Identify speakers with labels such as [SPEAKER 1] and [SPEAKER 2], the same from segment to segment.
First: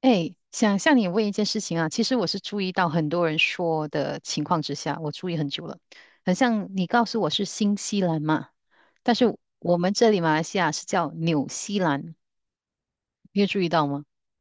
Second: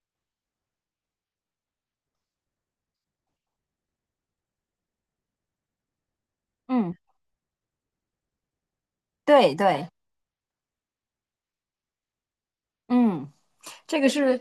[SPEAKER 1] 哎，想向你问一件事情啊，其实我是注意到很多人说的情况之下，我注意很久了。很像你
[SPEAKER 2] 嗯，
[SPEAKER 1] 告诉我是新西兰嘛，但是
[SPEAKER 2] 对
[SPEAKER 1] 我
[SPEAKER 2] 对，
[SPEAKER 1] 们这里马来西亚是叫纽西兰，
[SPEAKER 2] 嗯，
[SPEAKER 1] 你有注意到
[SPEAKER 2] 这
[SPEAKER 1] 吗？
[SPEAKER 2] 个是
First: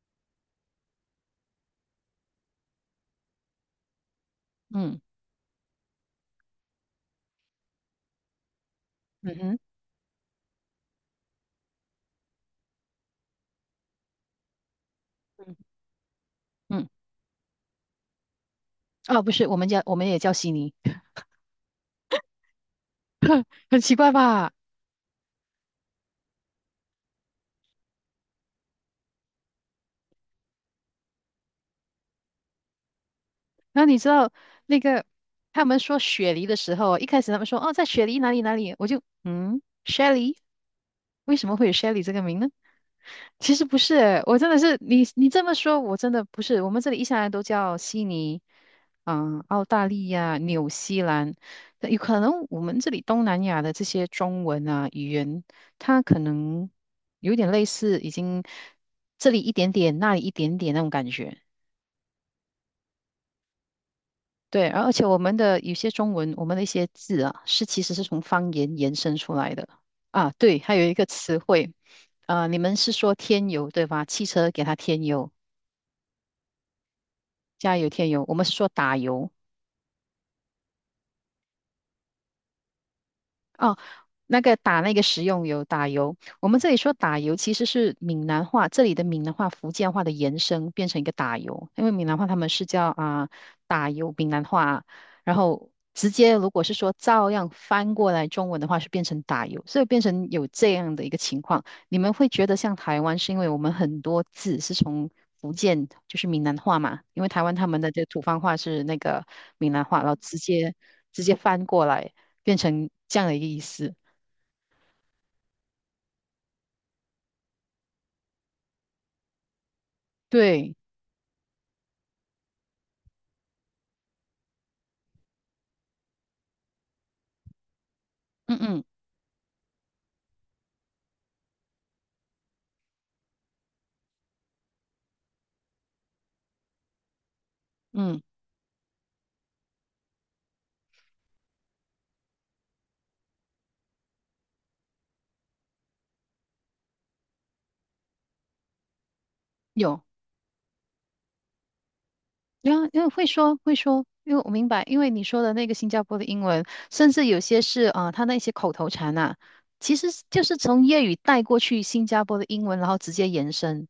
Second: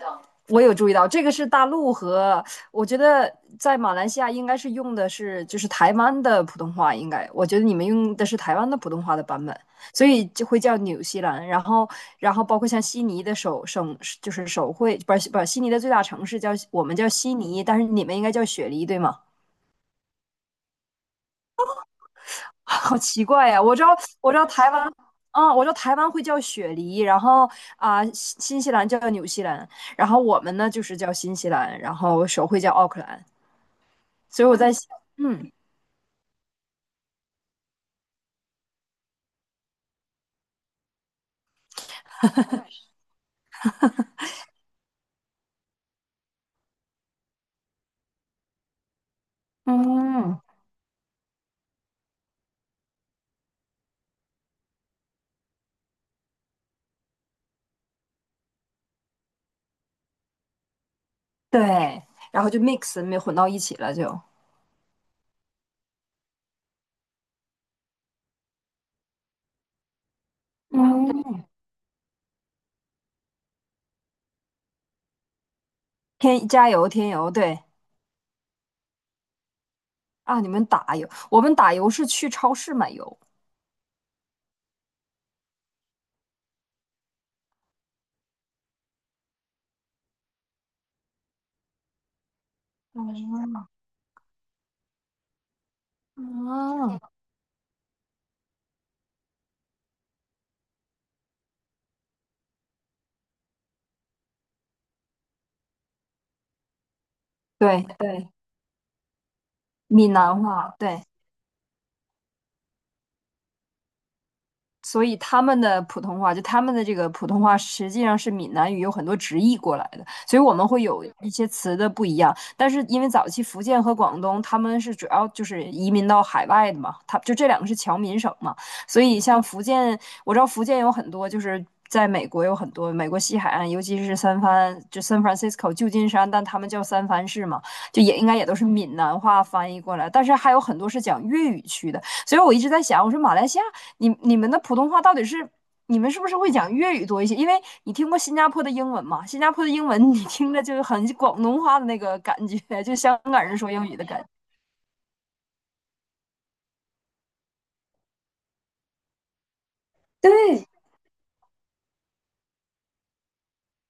[SPEAKER 2] 我有注意到，这个是大陆和我觉得在马来西亚应该是用
[SPEAKER 1] 嗯
[SPEAKER 2] 的是就是台湾的普通话，应该我觉得你们用的是台湾的普通话的
[SPEAKER 1] 嗯
[SPEAKER 2] 版本，
[SPEAKER 1] 哼
[SPEAKER 2] 所以就会叫纽西兰。然后包括像悉尼的首会，不是
[SPEAKER 1] 嗯，
[SPEAKER 2] 悉尼的最大城市我
[SPEAKER 1] 嗯，
[SPEAKER 2] 们叫悉尼，但是你们应该叫雪梨，对吗？
[SPEAKER 1] 哦，不是，我们也叫悉尼。
[SPEAKER 2] 好奇 怪呀！
[SPEAKER 1] 很奇怪
[SPEAKER 2] 我知道
[SPEAKER 1] 吧？
[SPEAKER 2] 台湾，我知道台湾会叫雪梨，然后新西兰叫纽西兰，然后我们呢就是叫新西兰，然后手绘叫奥克兰，
[SPEAKER 1] 那你知道
[SPEAKER 2] 所以我在
[SPEAKER 1] 那
[SPEAKER 2] 想，
[SPEAKER 1] 个
[SPEAKER 2] 嗯
[SPEAKER 1] 他们说雪梨的时候，一开始他们说哦，在雪梨哪里哪里，我就嗯，Shelly，为什么会有 Shelly 这个名呢？其实不是，我真的是你这么说，我真的不是。我们这里一向来都叫悉尼，嗯，澳大利亚、
[SPEAKER 2] 嗯，
[SPEAKER 1] 纽西兰。那有可能我们这里东南亚的这些中文啊语言，它可能有点类似，已经这里一点点，那里一点点那种感觉。
[SPEAKER 2] 对，然后就 mix 没混到一起了就，
[SPEAKER 1] 对，而且我们的有些中文，我们的一些字啊，是其实是从方言延伸出来的啊。对，还有一个词
[SPEAKER 2] 嗯，
[SPEAKER 1] 汇，啊、你们是说添油对吧？汽车给它添油。
[SPEAKER 2] 添加油天油，对，
[SPEAKER 1] 加油添油，我们是说打油。
[SPEAKER 2] 啊，你们打油，我们打油是去超市买油，
[SPEAKER 1] 哦，那个打那个食用油，打油。我们这里说打油，其实是闽南话，这里的闽南话、福建话的延伸，变成一个打油。因为闽南话他们是叫
[SPEAKER 2] 哦，
[SPEAKER 1] 啊、打油，闽南话，然后直接如果是说照样翻过来中文的话，是变成打油，所以变成有这样的一个情况。你们会觉得像台湾，是因为我们很多字是从福建，就是闽南话嘛，因为台湾他们
[SPEAKER 2] 对
[SPEAKER 1] 的这个土
[SPEAKER 2] 对，
[SPEAKER 1] 方话是那个闽南话，然
[SPEAKER 2] 闽
[SPEAKER 1] 后直
[SPEAKER 2] 南
[SPEAKER 1] 接
[SPEAKER 2] 话，对，
[SPEAKER 1] 直接翻过来。变成这样的一个意思。
[SPEAKER 2] 所以他们的普通话，就他们的这个普通话，实际上是闽南语有很多直译过来的，所以我们
[SPEAKER 1] 对，
[SPEAKER 2] 会有一些词的不一样。但是因为早期福建和广东他们是主要就是移民到海外的嘛，他就这两个是侨民省嘛，
[SPEAKER 1] 嗯嗯
[SPEAKER 2] 所以像福建，我知道福建有很多就是在美国有很多美国西海岸，尤其是三藩，就 San Francisco 旧金山，但他们叫三藩市嘛，就也
[SPEAKER 1] 嗯，
[SPEAKER 2] 应该也都是闽南话翻译过来，但是还有很多是讲粤语区的。所以我一直在想，我说马来西亚，你们的普通话到底是你们是不是会讲粤语多一些？因为你听过新加坡的英文嘛，新加坡的英
[SPEAKER 1] 有，
[SPEAKER 2] 文你听着就是很广东话的那个感
[SPEAKER 1] 然
[SPEAKER 2] 觉，
[SPEAKER 1] 后
[SPEAKER 2] 就
[SPEAKER 1] 因为
[SPEAKER 2] 香
[SPEAKER 1] 会
[SPEAKER 2] 港
[SPEAKER 1] 说
[SPEAKER 2] 人说
[SPEAKER 1] 会
[SPEAKER 2] 英语的
[SPEAKER 1] 说，
[SPEAKER 2] 感觉。
[SPEAKER 1] 因为我明白，因为你说的那个新加坡的英文，甚至有些是他那些口头禅啊，其实是就是
[SPEAKER 2] 对，
[SPEAKER 1] 从粤语带过去新加坡的英文，然后直接延伸。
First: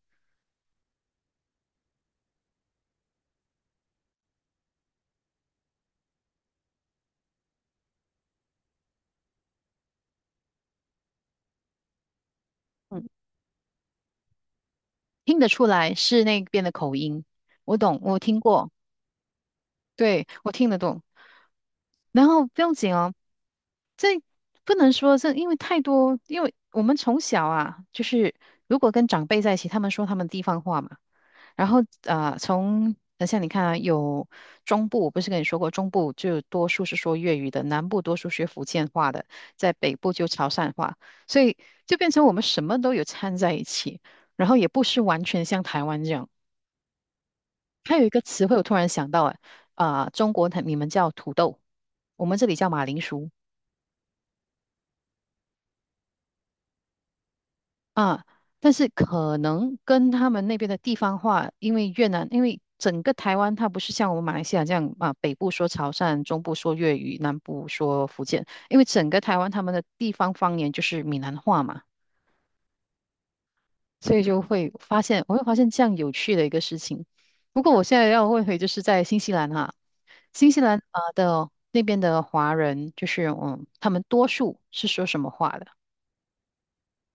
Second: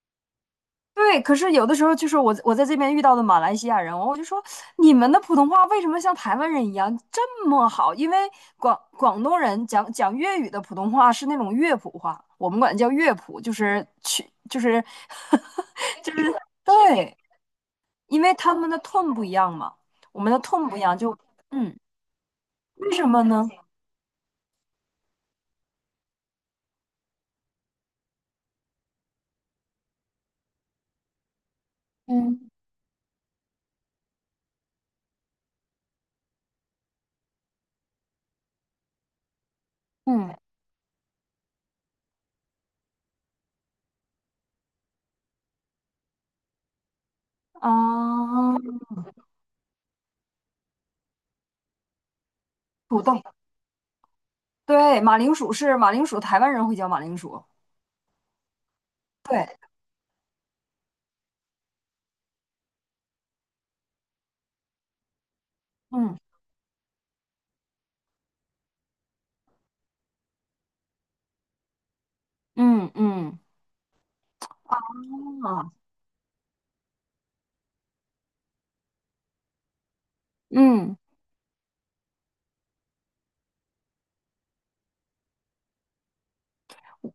[SPEAKER 2] 对，可是有的时候就是我在这边遇到的马来西亚人，我就说你们的普通话为什么像台湾人一样这么好？因为广东人讲粤语的普通话是那种乐谱话，我们管叫
[SPEAKER 1] 嗯，
[SPEAKER 2] 乐谱，就是去就是
[SPEAKER 1] 听得出来
[SPEAKER 2] 就是
[SPEAKER 1] 是那边的口
[SPEAKER 2] 对。
[SPEAKER 1] 音。我懂，我
[SPEAKER 2] 因为
[SPEAKER 1] 听
[SPEAKER 2] 他们
[SPEAKER 1] 过。
[SPEAKER 2] 的痛"不一样嘛，我
[SPEAKER 1] 对，
[SPEAKER 2] 们的
[SPEAKER 1] 我
[SPEAKER 2] 痛"
[SPEAKER 1] 听
[SPEAKER 2] 不
[SPEAKER 1] 得
[SPEAKER 2] 一样，
[SPEAKER 1] 懂。
[SPEAKER 2] 就嗯，
[SPEAKER 1] 然后不用
[SPEAKER 2] 为
[SPEAKER 1] 紧
[SPEAKER 2] 什
[SPEAKER 1] 哦，
[SPEAKER 2] 么呢？
[SPEAKER 1] 这不能说这，因为太多，因为我们从小啊，就是如果跟长辈在一起，他们说他们地方话嘛，然后啊，
[SPEAKER 2] 嗯
[SPEAKER 1] 从等下你看啊，有中部，我不是跟你说过，中部就多数是说粤语的，南部多数学福建话的，在北部就
[SPEAKER 2] 嗯，
[SPEAKER 1] 潮汕话，所以就变成我们什么都有掺在一起，然后也不是完全像台湾这样。还有一个词汇，
[SPEAKER 2] 啊，
[SPEAKER 1] 我突然想到，哎，啊、中国它你们叫土豆，我们这里叫马铃
[SPEAKER 2] 土豆，
[SPEAKER 1] 薯
[SPEAKER 2] 对，马铃薯是马铃薯，台湾人会叫马铃薯，
[SPEAKER 1] 啊，但是可
[SPEAKER 2] 对，
[SPEAKER 1] 能跟他们那边的地方话，因为越南，因为整个台湾它不是像我们马来西亚这样啊，北部说潮
[SPEAKER 2] 嗯
[SPEAKER 1] 汕，中部说粤语，南部说福建，因为整个台湾他们的地方方言就是闽南话嘛，
[SPEAKER 2] 嗯嗯，
[SPEAKER 1] 所以就会发现，我会发现
[SPEAKER 2] 啊，
[SPEAKER 1] 这样有趣的一个事情。不过我现在要问回，就是在新西兰哈、新西兰
[SPEAKER 2] 嗯。
[SPEAKER 1] 啊的那边的华人，就是嗯，他们多数是说什么话的？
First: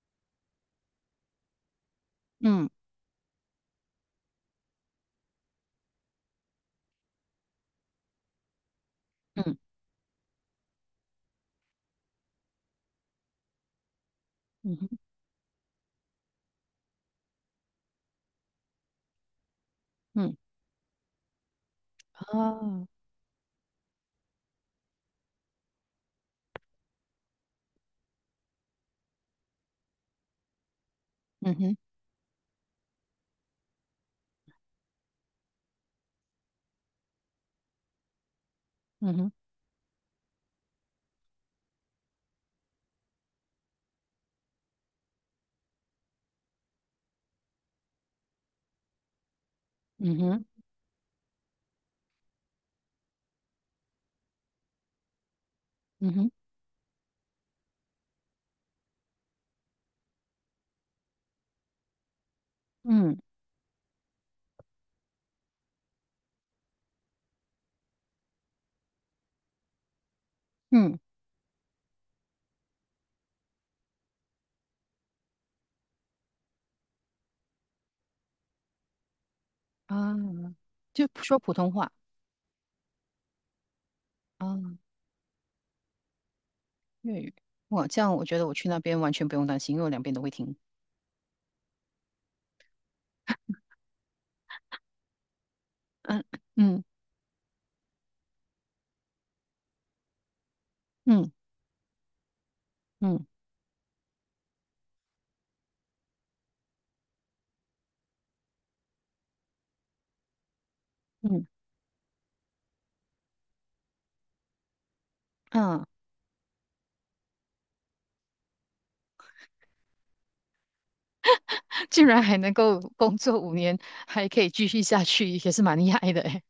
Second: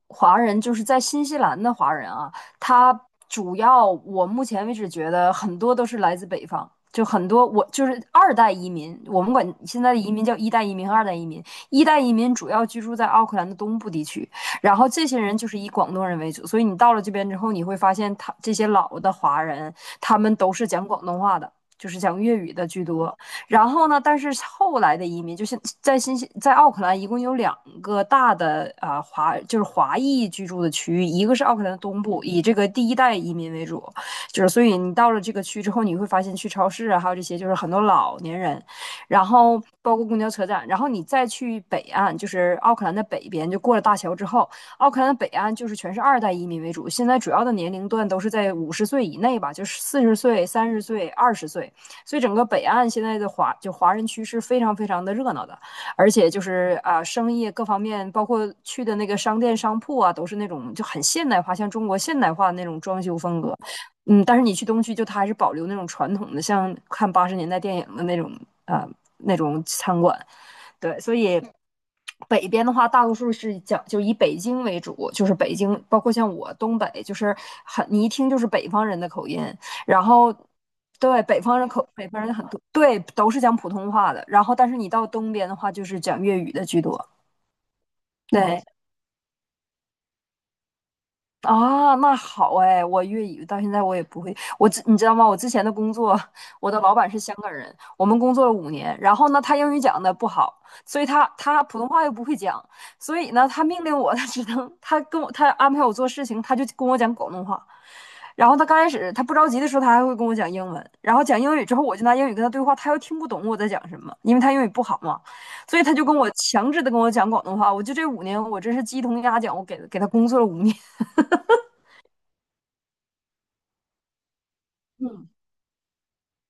[SPEAKER 2] 华人，就是在新西兰的华人啊，
[SPEAKER 1] 嗯
[SPEAKER 2] 他主要我目前为止觉得很多都是来自北方，就很多我就是二代移民，我们管
[SPEAKER 1] 嗯
[SPEAKER 2] 现在的移民叫一代移民二代移民。一代移民主要居住在奥克兰的东部地区，然
[SPEAKER 1] 嗯哼
[SPEAKER 2] 后这些人就是以广东人为主，所以你到了这边之后，你会发现他这些老的华人，他们
[SPEAKER 1] 嗯
[SPEAKER 2] 都是讲广东话的。就是讲粤语的居
[SPEAKER 1] 啊
[SPEAKER 2] 多，然后呢，但是后来的移民，就是在新西，在奥克兰一共有两个大的啊、呃华，就是华裔居住的区域，一个是
[SPEAKER 1] 嗯
[SPEAKER 2] 奥克兰
[SPEAKER 1] 哼
[SPEAKER 2] 的东部，以这个第一代移民为主，就是所以你到了这个区之后，你会发现去超市啊，还有这些就是很多老年人，
[SPEAKER 1] 嗯
[SPEAKER 2] 然
[SPEAKER 1] 哼
[SPEAKER 2] 后包括公交车站，然后你再去北岸，就是奥克兰的北边，就过了大桥之后，奥克兰的北岸就是全是二代移民为主，现在主要的年龄段都是在50岁以内吧，就是四十
[SPEAKER 1] 嗯哼
[SPEAKER 2] 岁、30岁、20岁。所以整个北岸现在的华人区是非常非常的热闹的，而
[SPEAKER 1] 嗯哼
[SPEAKER 2] 且就是生意各方面，包括去的那个商店商铺啊，都是那种就很现代化，像中国现代化的那种装
[SPEAKER 1] 嗯
[SPEAKER 2] 修风格。嗯，但是你去东区，就它还是保留那种传统的，像看80年代电影的那种啊、呃那种餐馆。
[SPEAKER 1] 嗯
[SPEAKER 2] 对，所以北边的话，大多数是讲就以北京为主，就是北京，包括像我东北，就是你一听就是北方人的口音，然
[SPEAKER 1] 啊，
[SPEAKER 2] 后。
[SPEAKER 1] 就
[SPEAKER 2] 对，
[SPEAKER 1] 说普通话
[SPEAKER 2] 北方人很多，对，都是讲普通话的。然后，但是
[SPEAKER 1] 啊
[SPEAKER 2] 你到东边的话，就是讲粤语的居多。
[SPEAKER 1] 粤语。哇，这样我觉得我
[SPEAKER 2] 对，
[SPEAKER 1] 去那边完全不用担心，因为我两边都会听。
[SPEAKER 2] 啊，那好哎，我粤语到现在我也不会，你知道吗？我之前的工作，
[SPEAKER 1] 嗯
[SPEAKER 2] 我的
[SPEAKER 1] 嗯
[SPEAKER 2] 老板是香港人，我们工作了五年，然后呢，他英语讲的不好，所以他
[SPEAKER 1] 嗯
[SPEAKER 2] 他普通话又不会讲，所
[SPEAKER 1] 嗯
[SPEAKER 2] 以呢，他命令我 他只能他跟我他安排我做事情，他就跟我讲广东话，然后他刚开始他不着急的时候，他还会跟我讲英文，然后讲
[SPEAKER 1] 嗯
[SPEAKER 2] 英语之后，我就拿英语跟他对话，他又听不懂我在讲什么，因为他英语不好嘛，所以
[SPEAKER 1] 嗯，
[SPEAKER 2] 他就跟我强制的跟我讲广东话，我就这五年我真是鸡同鸭讲，我给他工作了五年。
[SPEAKER 1] 竟然还能够工作5年，还可以继续下去，也是蛮厉害的诶。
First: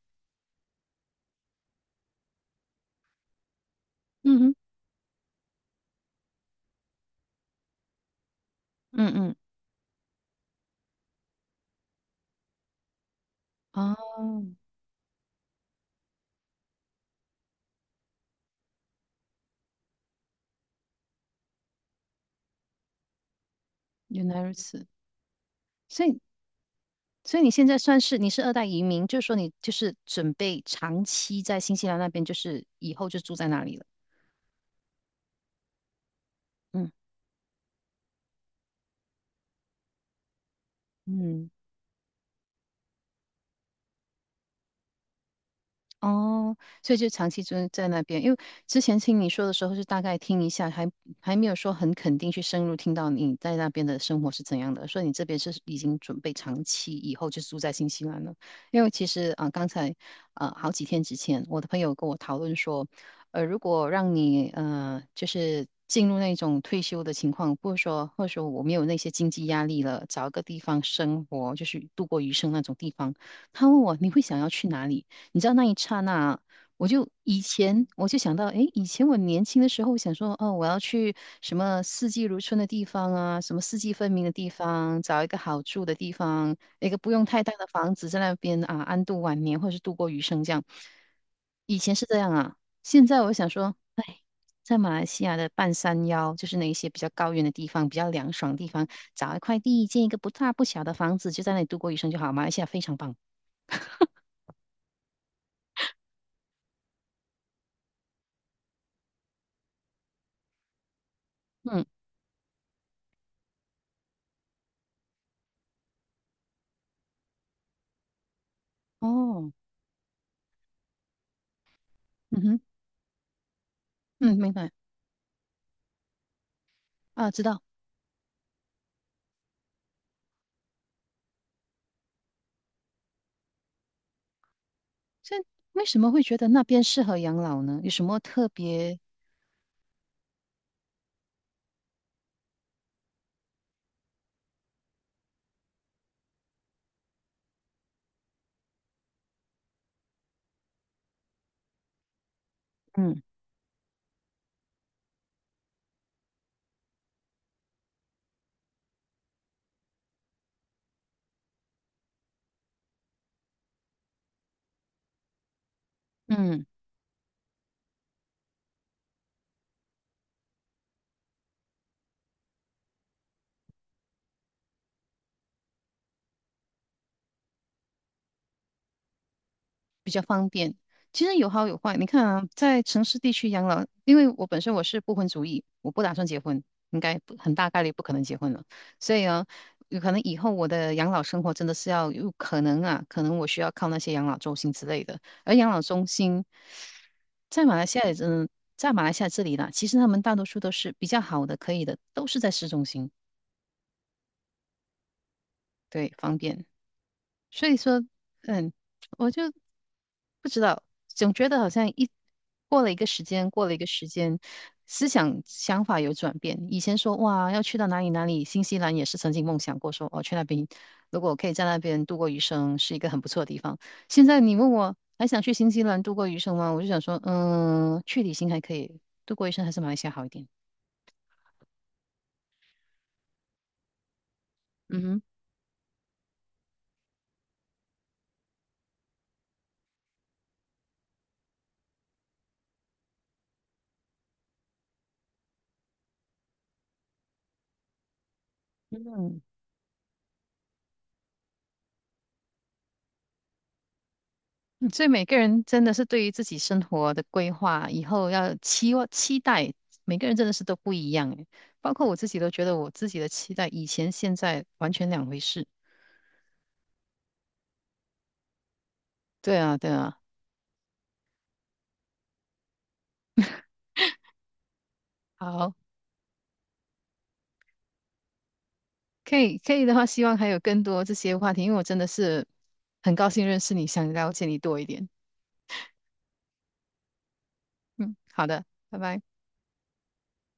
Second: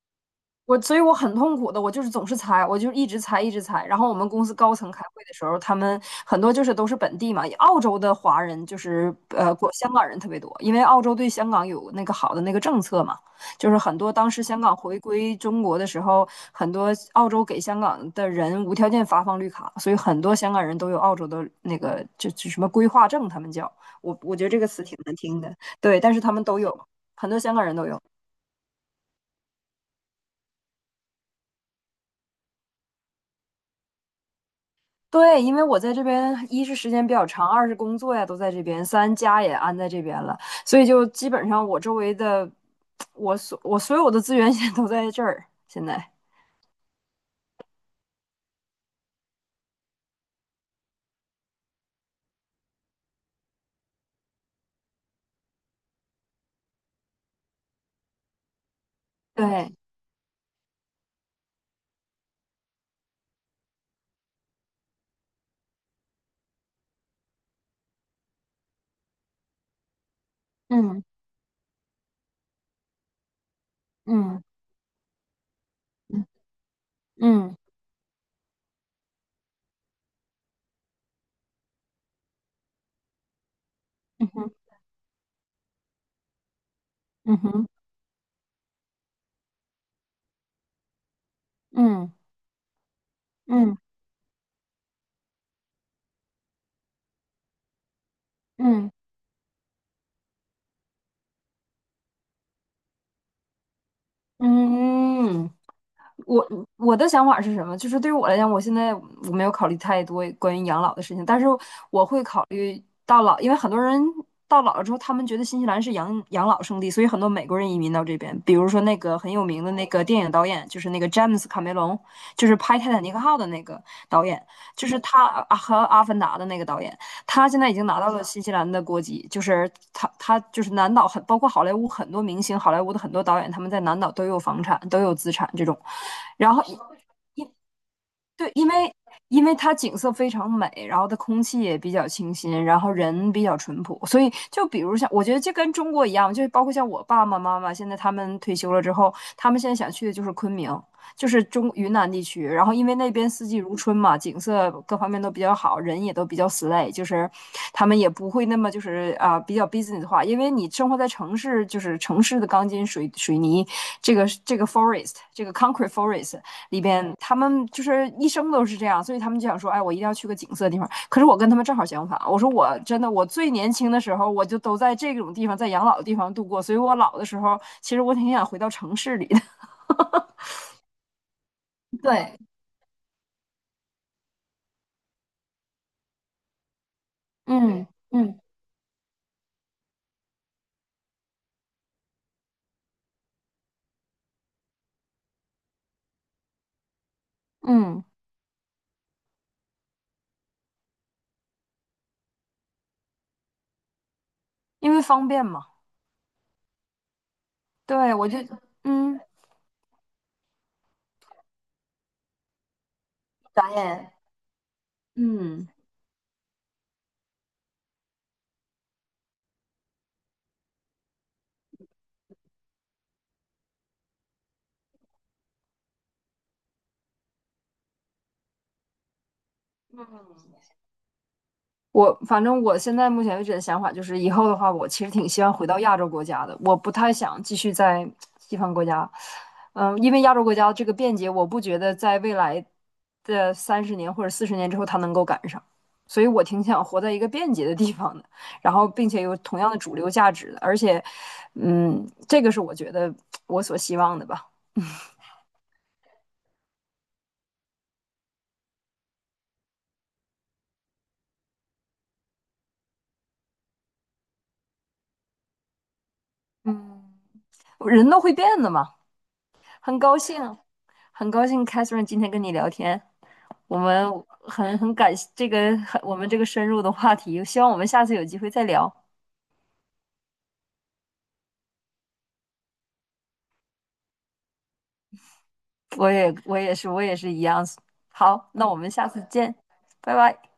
[SPEAKER 2] 所以我很痛苦的，我就是总是猜，我就一直猜，一直猜。然后我们
[SPEAKER 1] 嗯
[SPEAKER 2] 公
[SPEAKER 1] 哼
[SPEAKER 2] 司高层开会的时候，他们很多就是都是本地嘛，澳洲的华人就
[SPEAKER 1] 嗯
[SPEAKER 2] 是
[SPEAKER 1] 嗯
[SPEAKER 2] 过香港人特别多，因为澳洲对香港有那个好的那个政策嘛，就是
[SPEAKER 1] 啊，
[SPEAKER 2] 很多当时香港回归中国的时候，很多澳洲给香港的人无条件发放绿卡，所以很多香港人都有澳洲的那个就什么规划证，他们叫我
[SPEAKER 1] 原
[SPEAKER 2] 我
[SPEAKER 1] 来
[SPEAKER 2] 觉得
[SPEAKER 1] 如
[SPEAKER 2] 这个词
[SPEAKER 1] 此。
[SPEAKER 2] 挺难听的，对，
[SPEAKER 1] 所
[SPEAKER 2] 但是
[SPEAKER 1] 以
[SPEAKER 2] 他们都有，很
[SPEAKER 1] 所
[SPEAKER 2] 多
[SPEAKER 1] 以你
[SPEAKER 2] 香港
[SPEAKER 1] 现在
[SPEAKER 2] 人都
[SPEAKER 1] 算
[SPEAKER 2] 有。
[SPEAKER 1] 是你是二代移民，就是说你就是准备长期在新西兰那边，就是以后就住在那里了。
[SPEAKER 2] 对，因为我在这边，一是
[SPEAKER 1] 嗯
[SPEAKER 2] 时间比较长，二是工作呀都在这边，三家也安在这边了，所以就基本
[SPEAKER 1] 嗯，
[SPEAKER 2] 上我周围的，我所有的资源 现在都在这儿。现在，
[SPEAKER 1] 哦，所以就长期就在那边，因为之前听你说的时候是大概听一下，还没有说很肯定去深入听到你在那边的生活是怎样的，所以你这边是已经准备长期以后就住在新西兰了。因为其实刚
[SPEAKER 2] 对，
[SPEAKER 1] 才好几天之前，我的朋友跟我讨论说，如果让你就是进入那种退休的情况，或者说我没有那些经济压力了，找一个地方
[SPEAKER 2] 嗯
[SPEAKER 1] 生活，就是度过余生那种地方，他问我你会想
[SPEAKER 2] 嗯
[SPEAKER 1] 要去哪里？你知道那一刹那，我就以
[SPEAKER 2] 嗯
[SPEAKER 1] 前我就想到，诶，以前我年轻的时候想说，哦，我要去什么四季如春的地方啊，什么四季分明
[SPEAKER 2] 嗯
[SPEAKER 1] 的地
[SPEAKER 2] 哼
[SPEAKER 1] 方，找一个好住的地方，一个不用
[SPEAKER 2] 嗯
[SPEAKER 1] 太大的
[SPEAKER 2] 哼
[SPEAKER 1] 房子，在那边啊安度晚年，或者是度过余生这样。以前是
[SPEAKER 2] 嗯
[SPEAKER 1] 这样啊，现在我想说，
[SPEAKER 2] 嗯
[SPEAKER 1] 哎，在马来西亚的半山腰，就是那一些比较高原的地方，比较凉爽的地方，
[SPEAKER 2] 嗯嗯
[SPEAKER 1] 找一块地，建一个不大不小的房子，就在那里度过余生就好。马来西亚非常棒，
[SPEAKER 2] 嗯。我我的想法是什么？就是对于我来讲，我现在我没有考虑太多关于养老的事情，但是
[SPEAKER 1] 嗯，
[SPEAKER 2] 我会考虑到老，因为很多人到老了之后，他们觉得新西兰是养老圣地，所以很多美国人移民到这边。比如说那个很有
[SPEAKER 1] 哦，
[SPEAKER 2] 名的那个电影导演，就是那个詹姆斯卡梅隆，
[SPEAKER 1] 嗯
[SPEAKER 2] 就是
[SPEAKER 1] 哼。
[SPEAKER 2] 拍《泰坦尼克号》的那个导
[SPEAKER 1] 嗯，
[SPEAKER 2] 演，
[SPEAKER 1] 明白
[SPEAKER 2] 就是他啊和《阿凡达》的那个导演，
[SPEAKER 1] 啊，知
[SPEAKER 2] 他现
[SPEAKER 1] 道。
[SPEAKER 2] 在已经拿到了新西兰的国籍，就是他就是南岛包括好莱坞很多明星，好莱坞的很多导演他们在南岛都有房产，都有资
[SPEAKER 1] 所以
[SPEAKER 2] 产这种。
[SPEAKER 1] 为什么会觉得
[SPEAKER 2] 然
[SPEAKER 1] 那
[SPEAKER 2] 后
[SPEAKER 1] 边适合养
[SPEAKER 2] 因
[SPEAKER 1] 老呢？有什么特
[SPEAKER 2] 对，因为
[SPEAKER 1] 别？
[SPEAKER 2] 因为它景色非常美，然后它空气也比较清新，然后人比较淳朴，所以就比如像我觉得就跟中国一样，就是包括像我爸爸妈妈现在他们退休了之后，他们现在想去的就是昆明，就是中云南地区，然后因为那
[SPEAKER 1] 嗯
[SPEAKER 2] 边四季如春嘛，景色各方面都比较好，人也都比较 slay,就是他们也不会那么就是啊比较 business 化，因为你生活在城市，就是城市的钢筋水泥，这个 forest,这个 concrete forest,
[SPEAKER 1] 嗯，
[SPEAKER 2] 里边，他们就是一生都是这样，所以他们就想说，哎，我一定要去个景色的地方。可是我跟他们正好相反，我说我真的，我最年轻的时候，我就都在这种地方，在养老的地方度过，所以我老的时候，其实我挺想回到城市里的。
[SPEAKER 1] 其实有好有坏。你看
[SPEAKER 2] 对，
[SPEAKER 1] 啊，在城市地区养老，因为我本身我是不婚主义，我不打算结婚，应该不很大概
[SPEAKER 2] 嗯
[SPEAKER 1] 率不可能结
[SPEAKER 2] 嗯，
[SPEAKER 1] 婚了。所以啊，有可能以后我的养老生活真的是要有可能啊，可能我需要靠那些养老中心之类的。而养老中心在马来西亚
[SPEAKER 2] 嗯，
[SPEAKER 1] 也真，在马来西亚这里啦，其实他们大多数都是比较好的，可以的，都是在市中心，
[SPEAKER 2] 因为方便嘛。
[SPEAKER 1] 对，方便。所以说，
[SPEAKER 2] 对，我就
[SPEAKER 1] 嗯，
[SPEAKER 2] 嗯
[SPEAKER 1] 我就不知道，总觉得好像一过了一个时间，过
[SPEAKER 2] 导
[SPEAKER 1] 了一个时
[SPEAKER 2] 演，
[SPEAKER 1] 间，思想
[SPEAKER 2] 嗯。
[SPEAKER 1] 想法有转变。以前说哇，要去到哪里哪里，新西兰也是曾经梦想过说，哦，去那边，如果我可以在那边度过余生，是一个很不错的地方。现在你问我还想去新西兰度过余生吗？我就想说，嗯，去旅行还可以，度过余生还是马来西亚好一点。
[SPEAKER 2] 我反正我现在目前为止的想法就是，以后的话，我其实
[SPEAKER 1] 嗯
[SPEAKER 2] 挺希望回到亚洲国家的，我不太想继续在西方国家。嗯，因为亚洲国家这个便捷，我不觉得在未来的30年或者40年之后它能够赶上，所以我挺想活在一个便捷的地方的，然后并且有
[SPEAKER 1] 哼。
[SPEAKER 2] 同样的主流价值的，而且，这个是我觉得我所希望的吧。
[SPEAKER 1] 嗯所以每个人真的是对于自己生活的规划，以后要期望期待，每个人真的是都不一样诶。包括我自己都觉得我自己的期待，以前现在完全两回事。
[SPEAKER 2] 嗯，人都会变的嘛，
[SPEAKER 1] 对啊，对
[SPEAKER 2] 很高
[SPEAKER 1] 啊。
[SPEAKER 2] 兴，很高兴，Catherine 今天跟你聊天。我们很感谢这
[SPEAKER 1] 好，
[SPEAKER 2] 个很我们这个深入的话题，希望我们下次有机会再聊。
[SPEAKER 1] 可以的话，希望还有更多这些话题，因为我真的是很高兴认识你，想了解你多一点。
[SPEAKER 2] 我也是一样。
[SPEAKER 1] 嗯，好
[SPEAKER 2] 好，
[SPEAKER 1] 的，
[SPEAKER 2] 那我们
[SPEAKER 1] 拜
[SPEAKER 2] 下次
[SPEAKER 1] 拜。
[SPEAKER 2] 见，拜拜。